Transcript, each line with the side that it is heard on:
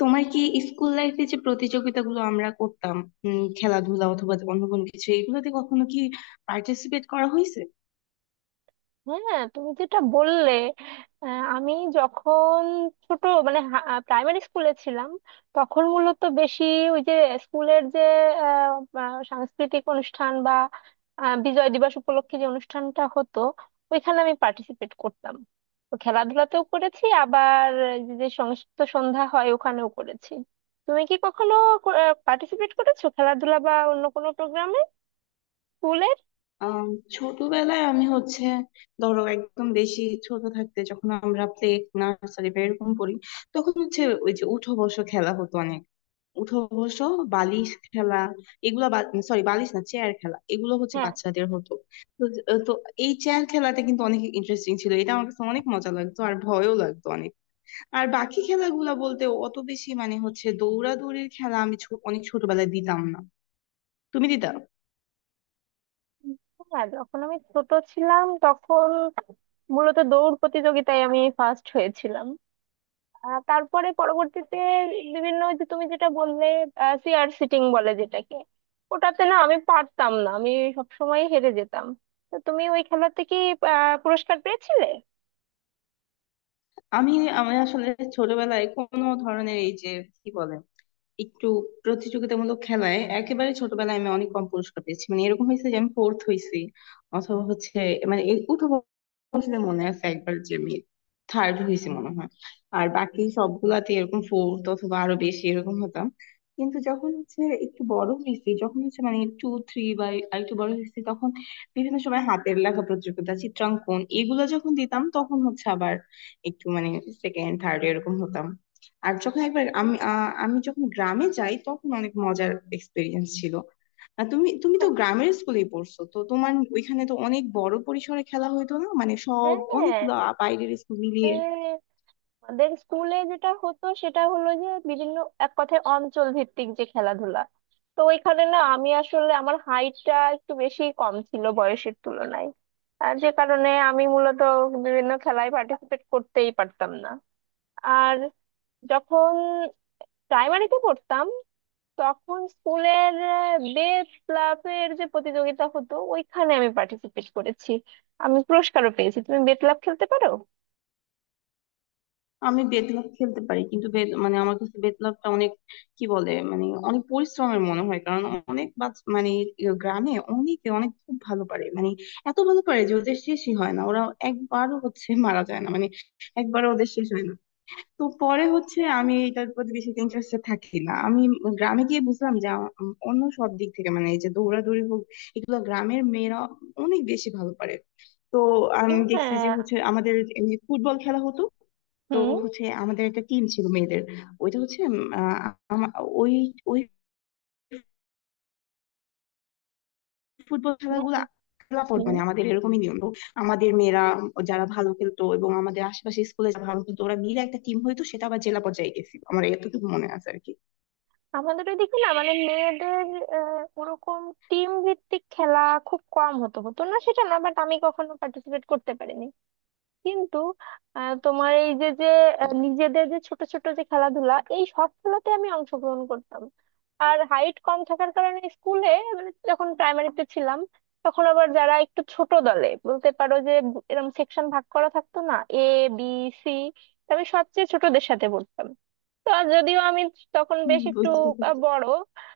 left: তোমার কি স্কুল লাইফে যে প্রতিযোগিতাগুলো আমরা করতাম, খেলাধুলা অথবা অন্য কোনো কিছু, এগুলোতে কখনো কি পার্টিসিপেট করা হয়েছে?
right: হ্যাঁ, তুমি যেটা বললে। আমি যখন ছোট, মানে প্রাইমারি স্কুলে ছিলাম, তখন মূলত বেশি ওই যে স্কুলের যে আহ, আহ, সাংস্কৃতিক অনুষ্ঠান বা বিজয় দিবস উপলক্ষে যে অনুষ্ঠানটা হতো ওইখানে আমি পার্টিসিপেট করতাম। তো খেলাধুলাতেও করেছি, আবার যে যে সংস্কৃত সন্ধ্যা হয় ওখানেও করেছি। তুমি কি কখনো পার্টিসিপেট করেছো খেলাধুলা বা অন্য কোনো প্রোগ্রামে, স্কুলের?
left: আম, ছোটবেলায় আমি হচ্ছে ধরো একদম বেশি ছোট থাকতে, যখন আমরা প্লে নার্সারি বা এরকম পড়ি, তখন হচ্ছে ওই যে উঠো বসো খেলা হতো অনেক। উঠো বসো, বালিশ খেলা, এগুলো। সরি, বালিশ না চেয়ার খেলা, এগুলো হচ্ছে
right: হ্যাঁ,
left: বাচ্চাদের হতো। তো তো এই চেয়ার খেলাটা কিন্তু অনেক ইন্টারেস্টিং ছিল, এটা আমার কাছে অনেক মজা লাগতো আর ভয়ও লাগতো অনেক। আর বাকি খেলাগুলা বলতে অত বেশি মানে হচ্ছে দৌড়াদৌড়ির খেলা, আমি অনেক ছোটবেলায় দিতাম না। তুমি দিতা?
right: হ্যাঁ, যখন আমি ছোট ছিলাম তখন মূলত দৌড় প্রতিযোগিতায় আমি ফার্স্ট হয়েছিলাম। তারপরে পরবর্তীতে বিভিন্ন ওই যে তুমি যেটা বললে চেয়ার সিটিং বলে যেটাকে, ওটাতে না আমি পারতাম না, আমি সবসময় হেরে যেতাম। তো তুমি ওই খেলাতে কি পুরস্কার পেয়েছিলে?
left: আমি আমি আসলে ছোটবেলায় কোনো ধরনের এই যে কি বলে একটু প্রতিযোগিতামূলক খেলায় একেবারে ছোটবেলায় আমি অনেক কম পুরস্কার পেয়েছি, মানে এরকম হয়েছে যে আমি ফোর্থ হয়েছি। অথবা হচ্ছে মানে এই উঠো, আসলে মনে আছে একবার যে আমি থার্ড হয়েছি মনে হয়। আর বাকি সবগুলাতে এরকম ফোর্থ অথবা আরো বেশি এরকম হতাম। কিন্তু যখন হচ্ছে একটু বড় হয়েছি, যখন হচ্ছে মানে টু থ্রি বা একটু বড় হয়েছি, তখন বিভিন্ন সময় হাতের লেখা প্রতিযোগিতা, চিত্রাঙ্কন, এগুলো যখন দিতাম তখন হচ্ছে আবার একটু মানে সেকেন্ড থার্ড এরকম হতাম। আর যখন একবার আমি যখন গ্রামে যাই তখন অনেক মজার এক্সপিরিয়েন্স ছিল। আর তুমি তুমি তো
right: হ্যাঁ,
left: গ্রামের স্কুলেই পড়ছো, তো তোমার ওইখানে তো অনেক বড় পরিসরে খেলা হইতো না, মানে সব
right: হ্যাঁ,
left: অনেকগুলো বাইরের স্কুল মিলিয়ে।
right: হ্যাঁ। আমাদের স্কুলে যেটা হতো সেটা হলো যে বিভিন্ন, এক কথায় অঞ্চল ভিত্তিক যে খেলাধুলা, তো ওইখানে না আমি আসলে আমার হাইটটা একটু বেশি কম ছিল বয়সের তুলনায়। আর যে কারণে আমি মূলত বিভিন্ন খেলায় পার্টিসিপেট করতেই পারতাম না। আর যখন প্রাইমারিতে পড়তাম তখন স্কুলের বেস ক্লাবের যে প্রতিযোগিতা হতো ওইখানে আমি পার্টিসিপেট করেছি, আমি পুরস্কারও পেয়েছি। তুমি বেত ক্লাব খেলতে পারো?
left: আমি বেতলাভ খেলতে পারি, কিন্তু মানে আমার কাছে বেতলাভটা অনেক কি বলে মানে অনেক পরিশ্রমের মনে হয়, কারণ অনেক মানে গ্রামে অনেকে অনেক খুব ভালো পারে, মানে এত ভালো পারে যে ওদের শেষই হয় না, ওরা একবারও হচ্ছে মারা যায় না, মানে একবারও ওদের শেষ হয় না। তো পরে হচ্ছে আমি এটার প্রতি বেশি ইন্টারেস্টেড থাকি না। আমি গ্রামে গিয়ে বুঝলাম যে আ- উম অন্য সব দিক থেকে মানে এই যে দৌড়াদৌড়ি হোক, এগুলো গ্রামের মেয়েরা অনেক বেশি ভালো পারে। তো আমি দেখছি যে
right: হ্যাঁ,
left: হচ্ছে আমাদের এমনি ফুটবল খেলা হতো। তো
right: হুম,
left: হচ্ছে আমাদের একটা টিম ছিল মেয়েদের। ওইটা হচ্ছে উম, আহ, আমা- ওই ওই ফুটবল
right: হ্যাঁ,
left: খেলাগুলো খেলা পর
right: হুম।
left: মানে আমাদের এরকমই নিয়ম তো। আমাদের মেয়েরা যারা ভালো খেলতো এবং আমাদের আশেপাশে স্কুলে যারা ভালো খেলতো ওরা মিলে একটা টিম হইতো, সেটা আবার জেলা পর্যায়ে গেছিল, আমার এতটুকু মনে আছে আর কি।
right: আমাদের ওইদিকে না মানে মেয়েদের ওরকম টিম ভিত্তিক খেলা খুব কম হতো, হতো না সেটা না, বাট আমি কখনো পার্টিসিপেট করতে পারিনি। কিন্তু তোমার এই যে যে নিজেদের যে ছোট ছোট যে খেলাধুলা এই সব খেলাতে আমি অংশগ্রহণ করতাম। আর হাইট কম থাকার কারণে স্কুলে, মানে যখন প্রাইমারিতে ছিলাম তখন আবার যারা একটু ছোট দলে বলতে পারো যে, এরকম সেকশন ভাগ করা থাকতো, না এ, বি, সি, আমি সবচেয়ে ছোটদের সাথে পড়তাম। তো আর যদিও আমি তখন
left: হুম,
right: বেশ একটু
left: বুঝতে পেরেছি।
right: বড়,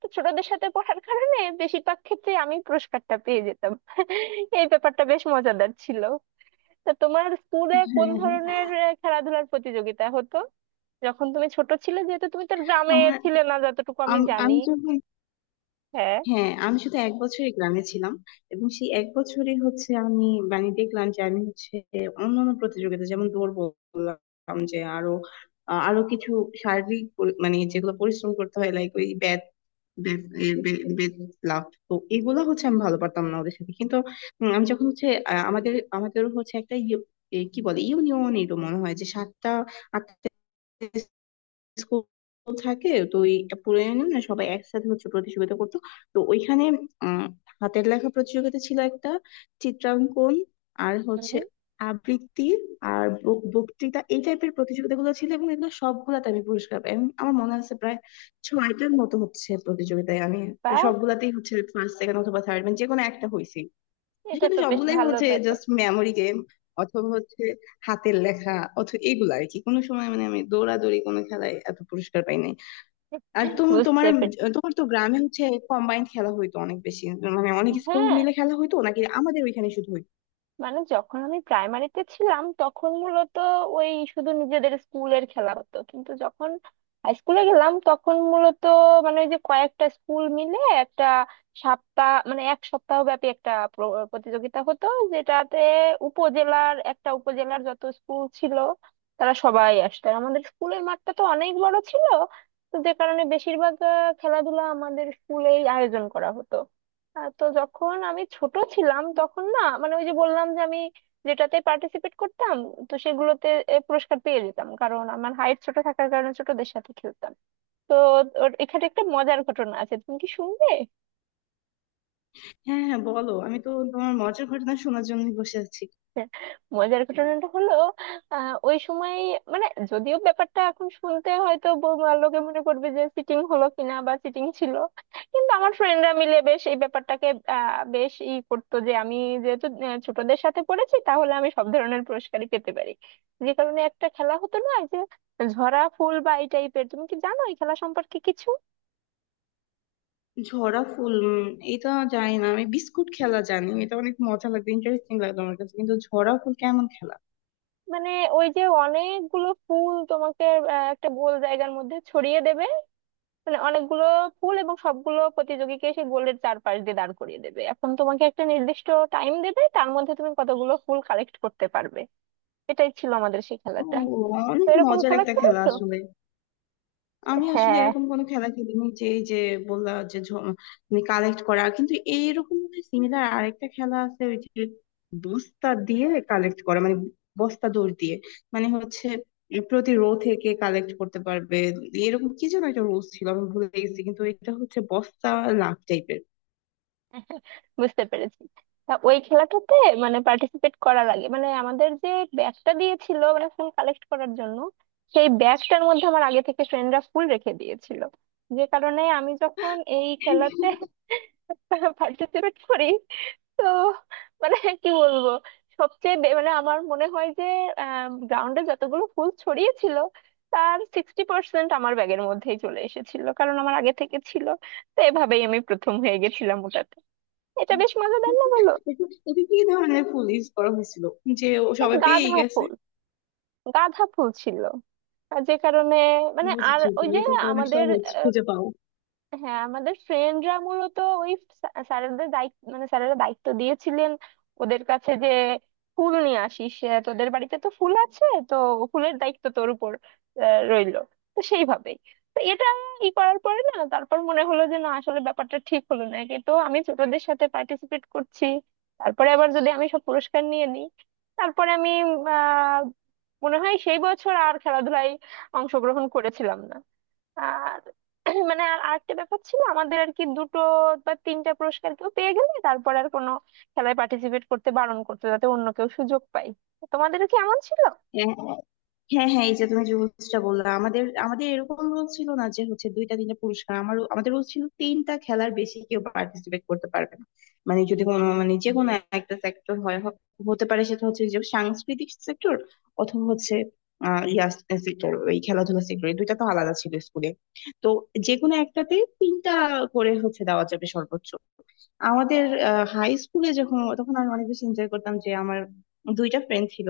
right: তো ছোটদের সাথে পড়ার কারণে বেশিরভাগ ক্ষেত্রে আমি পুরস্কারটা পেয়ে যেতাম এই ব্যাপারটা বেশ মজাদার ছিল। তা তোমার স্কুলে কোন
left: হ্যাঁ, হ্যাঁ।
right: ধরনের খেলাধুলার প্রতিযোগিতা হতো যখন তুমি ছোট ছিলে, যেহেতু তুমি তো গ্রামে
left: আমার
right: ছিলে না যতটুকু আমি জানি।
left: আমি যখন,
right: হ্যাঁ,
left: হ্যাঁ, আমি শুধু এক বছরই গ্রামে ছিলাম, এবং সেই এক বছরই হচ্ছে আমি, মানে দেখলাম যে আমি হচ্ছে অন্যান্য প্রতিযোগিতা যেমন দৌড় বললাম, যে আরো কিছু শারীরিক মানে যেগুলো পরিশ্রম করতে হয়, লাইক ওই ব্যাট, বেত লাফ, তো এগুলো হচ্ছে আমি ভালো পারতাম না ওদের সাথে। কিন্তু আমি যখন হচ্ছে আমাদের আমাদের হচ্ছে একটা কি বলে ইউনিয়ন এরকম মনে হয় যে সাতটা আটটা স্কুল থাকে, তো ওই পুরানো না, সবাই একসাথে হচ্ছে প্রতিযোগিতা করতো। তো ওইখানে উম হাতের লেখা প্রতিযোগিতা ছিল একটা, চিত্রাঙ্কন, আর হচ্ছে আবৃত্তি, আর বক্তৃতা এই টাইপের প্রতিযোগিতাগুলো ছিল, এবং এগুলো সবগুলাতে আমি পুরস্কার পাই, এবং আমার মনে আছে প্রায় ছয়টার মতো হচ্ছে প্রতিযোগিতায় আমি
right: বা,
left: সবগুলাতেই হচ্ছে ফার্স্ট সেকেন্ড অথবা থার্ড মানে যে কোনো একটা হয়েছি।
right: এটা
left: কিন্তু
right: তো বেশ
left: সবগুলাই
right: ভালো
left: হচ্ছে
right: ব্যাপার।
left: জাস্ট মেমোরি গেম অথবা হচ্ছে হাতের লেখা অথবা এগুলো আর কি। কোনো সময় মানে আমি দৌড়াদৌড়ি কোনো খেলায় এত পুরস্কার পাই নাই। আর তুমি, তোমার
right: বুঝতে পেরেছি।
left: তোমার তো গ্রামে হচ্ছে কম্বাইন্ড খেলা হইতো অনেক বেশি, মানে অনেক স্কুল
right: হ্যাঁ,
left: মিলে খেলা হইতো নাকি আমাদের ওইখানে শুধু হইতো?
right: মানে যখন আমি প্রাইমারিতে ছিলাম তখন মূলত ওই শুধু নিজেদের স্কুলের খেলা হতো, কিন্তু যখন হাই স্কুলে গেলাম তখন মূলত, মানে ওই যে কয়েকটা স্কুল মিলে একটা সপ্তাহ, মানে এক সপ্তাহ ব্যাপী একটা প্রতিযোগিতা হতো, যেটাতে উপজেলার যত স্কুল ছিল তারা সবাই আসতো। আর আমাদের স্কুলের মাঠটা তো অনেক বড় ছিল, তো যে কারণে বেশিরভাগ খেলাধুলা আমাদের স্কুলেই আয়োজন করা হতো। তো যখন আমি ছোট ছিলাম তখন না, মানে ওই যে বললাম যে আমি যেটাতে পার্টিসিপেট করতাম তো সেগুলোতে পুরস্কার পেয়ে যেতাম কারণ আমার হাইট ছোট থাকার কারণে ছোটদের সাথে খেলতাম। তো এখানে একটা মজার ঘটনা আছে, তুমি কি শুনবে?
left: হ্যাঁ, হ্যাঁ, বলো, আমি তো তোমার মজার ঘটনা শোনার জন্য বসে আছি।
right: মজার ঘটনাটা হলো, ওই সময়, মানে যদিও ব্যাপারটা এখন শুনতে হয়তো লোকে মনে করবে যে চিটিং হলো কিনা বা চিটিং ছিল, কিন্তু আমার ফ্রেন্ডরা মিলে বেশ এই ব্যাপারটাকে বেশ ই করতো যে আমি যেহেতু ছোটদের সাথে পড়েছি, তাহলে আমি সব ধরনের পুরস্কারই পেতে পারি। যে কারণে একটা খেলা হতো না, এই যে ঝরা ফুল বা এই টাইপের, তুমি কি জানো এই খেলা সম্পর্কে কিছু?
left: ঝরা ফুল, এটা জানি না। আমি বিস্কুট খেলা জানি, এটা অনেক মজা লাগবে, ইন্টারেস্টিং লাগবে আমার কাছে, কিন্তু ঝরা ফুল কেমন খেলা?
right: মানে ওই যে অনেকগুলো ফুল তোমাকে একটা গোল জায়গার মধ্যে ছড়িয়ে দেবে, মানে অনেকগুলো পুল, এবং সবগুলো প্রতিযোগীকে সেই গোলের চারপাশ দিয়ে দাঁড় করিয়ে দেবে। এখন তোমাকে একটা নির্দিষ্ট টাইম দেবে, তার মধ্যে তুমি কতগুলো ফুল কালেক্ট করতে পারবে। এটাই ছিল আমাদের সেই
left: ও,
right: খেলাটা। তো
left: অনেক
right: এরকম
left: মজার
right: খেলা
left: একটা খেলা
right: খেলেছো?
left: আসলে। আমি আসলে
right: হ্যাঁ,
left: এরকম কোনো খেলা খেলিনি, যে এই যে বললা যে মানে কালেক্ট করা, কিন্তু এইরকম সিমিলার আরেকটা খেলা আছে, ওই যে বস্তা দিয়ে কালেক্ট করা, মানে বস্তা দৌড় দিয়ে মানে হচ্ছে প্রতি রো থেকে কালেক্ট করতে পারবে, এরকম কি যেন একটা রুলস ছিল, আমি ভুলে গেছি, কিন্তু এটা হচ্ছে বস্তা লাভ টাইপের।
right: বুঝতে পেরেছি। তা ওই খেলাটাতে, মানে পার্টিসিপেট করার আগে, মানে আমাদের যে ব্যাগটা দিয়েছিল মানে ফুল কালেক্ট করার জন্য, সেই ব্যাগটার মধ্যে আমার আগে থেকে ফ্রেন্ডরা ফুল রেখে দিয়েছিল। যে কারণে আমি যখন এই খেলাতে পার্টিসিপেট করি, তো, মানে কি বলবো, মানে আমার মনে হয় যে গ্রাউন্ডে যতগুলো ফুল ছড়িয়েছিল তার 60% আমার ব্যাগের মধ্যেই চলে এসেছিল, কারণ আমার আগে থেকে ছিল। তো এভাবেই আমি প্রথম হয়ে গেছিলাম ওটাতে। এটা বেশ মজাদার না, বলো?
left: এটা এটা কি ধরনের পুলিশ করা হয়েছিল যে ও
right: মানে
left: সবাই
right: গাঁদা
left: পেয়ে গেছে?
right: ফুল, গাঁদা ফুল ছিল, আর যে কারণে, মানে আর
left: বুঝেছি
right: ওই
left: তুমি,
right: যে
left: এটা তো অনেক
right: আমাদের,
left: সহজ খুঁজে পাও।
right: হ্যাঁ, আমাদের ফ্রেন্ডরা মূলত ওই স্যারেদের দায়িত্ব, মানে স্যারেরা দায়িত্ব দিয়েছিলেন ওদের কাছে যে ফুল নিয়ে আসিস, তোদের বাড়িতে তো ফুল আছে, তো ফুলের দায়িত্ব তোর উপর রইলো। তো সেইভাবেই, তো এটা ই করার পরে না, তারপর মনে হলো যে না আসলে ব্যাপারটা ঠিক হলো না, কিন্তু আমি ছোটদের সাথে পার্টিসিপেট করছি, তারপরে আবার যদি আমি সব পুরস্কার নিয়ে নিই, তারপরে আমি আহ মনে হয় সেই বছর আর খেলাধুলায় অংশগ্রহণ করেছিলাম না। আর মানে আর আরেকটা ব্যাপার ছিল আমাদের আর কি, দুটো বা তিনটা পুরস্কার কেউ পেয়ে গেলে তারপর আর কোনো খেলায় পার্টিসিপেট করতে বারণ করতো, যাতে অন্য কেউ সুযোগ পায়। তোমাদেরও কি এমন ছিল?
left: হ্যাঁ, হ্যাঁ, হ্যাঁ, এই যে তুমি যে রুলসটা বললা, আমাদের আমাদের এরকম রুল ছিল না যে হচ্ছে দুইটা তিনটা পুরস্কার, আমাদের রুল ছিল তিনটা খেলার বেশি কেউ পার্টিসিপেট করতে পারবে না। মানে যদি কোনো মানে যে কোনো একটা সেক্টর হয়, হতে পারে সেটা হচ্ছে যে সাংস্কৃতিক সেক্টর অথবা হচ্ছে আহ ইয়া সেক্টর ওই খেলাধুলা সেক্টর, এই দুইটা তো আলাদা ছিল স্কুলে। তো যে কোনো একটাতে তিনটা করে হচ্ছে দেওয়া যাবে সর্বোচ্চ। আমাদের হাই স্কুলে যখন, তখন আমি অনেক বেশি এনজয় করতাম, যে আমার দুইটা ফ্রেন্ড ছিল,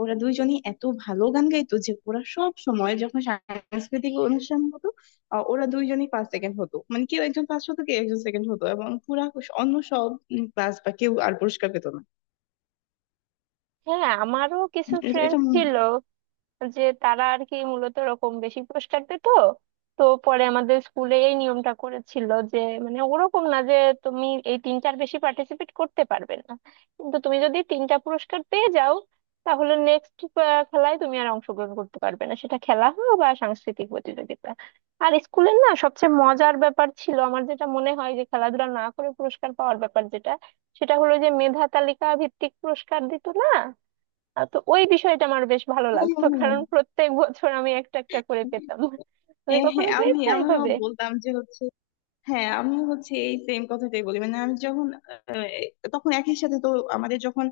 left: ওরা দুইজনই এত ভালো গান গাইতো যে ওরা সব সময় যখন সাংস্কৃতিক অনুষ্ঠান হতো, ওরা দুইজনই ফার্স্ট সেকেন্ড হতো, মানে কেউ একজন ফার্স্ট হতো কেউ একজন সেকেন্ড হতো, এবং পুরা অন্য সব ক্লাস বা কেউ আর পুরস্কার পেতো না।
right: হ্যাঁ, আমারও কিছু
left: এটা এটা
right: ফ্রেন্ড ছিল যে তারা আর কি মূলত ওরকম বেশি পুরস্কার পেত। তো পরে আমাদের স্কুলে এই নিয়মটা করেছিল যে, মানে ওরকম না যে তুমি এই তিনটার বেশি পার্টিসিপেট করতে পারবে না, কিন্তু তুমি যদি তিনটা পুরস্কার পেয়ে যাও তাহলে নেক্সট খেলায় তুমি আর অংশগ্রহণ করতে পারবে না, সেটা খেলা হোক বা সাংস্কৃতিক প্রতিযোগিতা। আর স্কুলের না সবচেয়ে মজার ব্যাপার ছিল আমার, যেটা মনে হয় যে খেলাধুলা না করে পুরস্কার পাওয়ার ব্যাপার যেটা, সেটা হলো যে মেধা তালিকা ভিত্তিক পুরস্কার দিত না। তো ওই বিষয়টা আমার বেশ ভালো
left: হ্যাঁ,
right: লাগতো,
left: হ্যাঁ,
right: কারণ প্রত্যেক বছর আমি একটা একটা করে
left: হ্যাঁ।
right: পেতাম। তুমি
left: হ্যাঁ,
right: কখনো
left: আমি
right: পেয়েছো
left: আমিও
right: এইভাবে?
left: বলতাম যে হচ্ছে, হ্যাঁ, আমি হচ্ছে এই সেম কথাটাই বলি, মানে আমি যখন আহ, তখন একই সাথে তো আমাদের যখন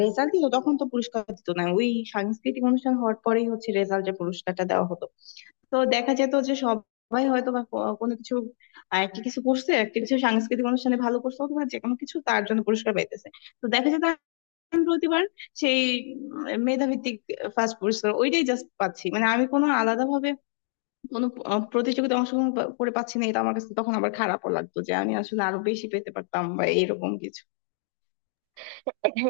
left: রেজাল্ট দিত তখন তো পুরস্কার দিত না, ওই সাংস্কৃতিক অনুষ্ঠান হওয়ার পরেই হচ্ছে রেজাল্টের পুরস্কারটা দেওয়া হতো। তো দেখা যেত যে সবাই হয়তো বা কোনো কিছু, একটা কিছু করছে, একটা কিছু সাংস্কৃতিক অনুষ্ঠানে ভালো করছে অথবা যে কোনো কিছু তার জন্য পুরস্কার পাইতেছে। তো দেখা যেত আমি প্রতিবার সেই মেধাভিত্তিক ফার্স্ট পুরস্কার ওইটাই জাস্ট পাচ্ছি, মানে আমি কোনো আলাদা ভাবে কোনো প্রতিযোগিতায় অংশগ্রহণ করে পাচ্ছি না, এটা আমার কাছে তখন আবার খারাপও লাগতো, যে আমি আসলে আরো বেশি পেতে পারতাম বা এরকম কিছু।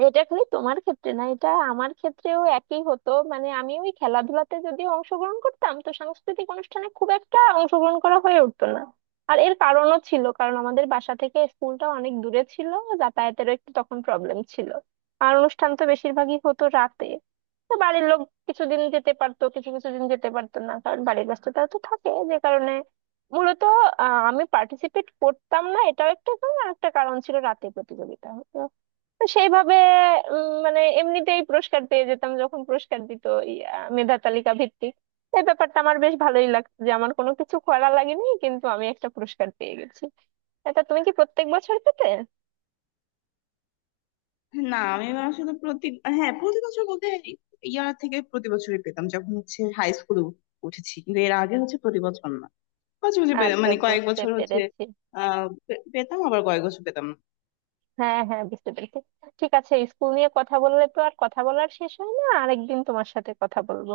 right: এটা খালি তোমার ক্ষেত্রে না, এটা আমার ক্ষেত্রেও একই হতো, মানে আমি ওই খেলাধুলাতে যদি অংশগ্রহণ করতাম তো সাংস্কৃতিক অনুষ্ঠানে খুব একটা অংশগ্রহণ করা হয়ে উঠতো না। আর এর কারণও ছিল, কারণ আমাদের বাসা থেকে স্কুলটা অনেক দূরে ছিল, যাতায়াতেরও একটু তখন প্রবলেম ছিল। আর অনুষ্ঠান তো বেশিরভাগই হতো রাতে, তো বাড়ির লোক কিছুদিন যেতে পারতো, কিছু কিছু দিন যেতে পারতো না, কারণ বাড়ির ব্যস্ততা তো থাকে। যে কারণে মূলত আমি পার্টিসিপেট করতাম না, এটাও একটা কারণ, আর একটা কারণ ছিল রাতে প্রতিযোগিতা। তো সেইভাবে মানে এমনিতেই পুরস্কার পেয়ে যেতাম যখন পুরস্কার দিত, ইয়া, মেধা তালিকা ভিত্তিক। এই ব্যাপারটা আমার বেশ ভালোই লাগতো যে আমার কোনো কিছু করা লাগেনি কিন্তু আমি একটা পুরস্কার পেয়ে গেছি। এটা তুমি কি প্রত্যেক বছর পেতে?
left: না, আমি আসলে প্রতি, হ্যাঁ, প্রতি বছর বলতে, ইয়ার থেকে প্রতি বছরই পেতাম যখন হচ্ছে হাই স্কুলে উঠেছি, কিন্তু এর আগে হচ্ছে প্রতি বছর না, মাঝে মাঝে
right: আচ্ছা,
left: মানে কয়েক
right: বুঝতে
left: বছর হচ্ছে
right: পেরেছি।
left: পেতাম, আবার কয়েক বছর পেতাম না
right: হ্যাঁ, হ্যাঁ, বুঝতে পেরেছি। ঠিক আছে, স্কুল নিয়ে কথা বললে তো আর কথা বলার শেষ হয় না, আরেকদিন তোমার সাথে কথা বলবো।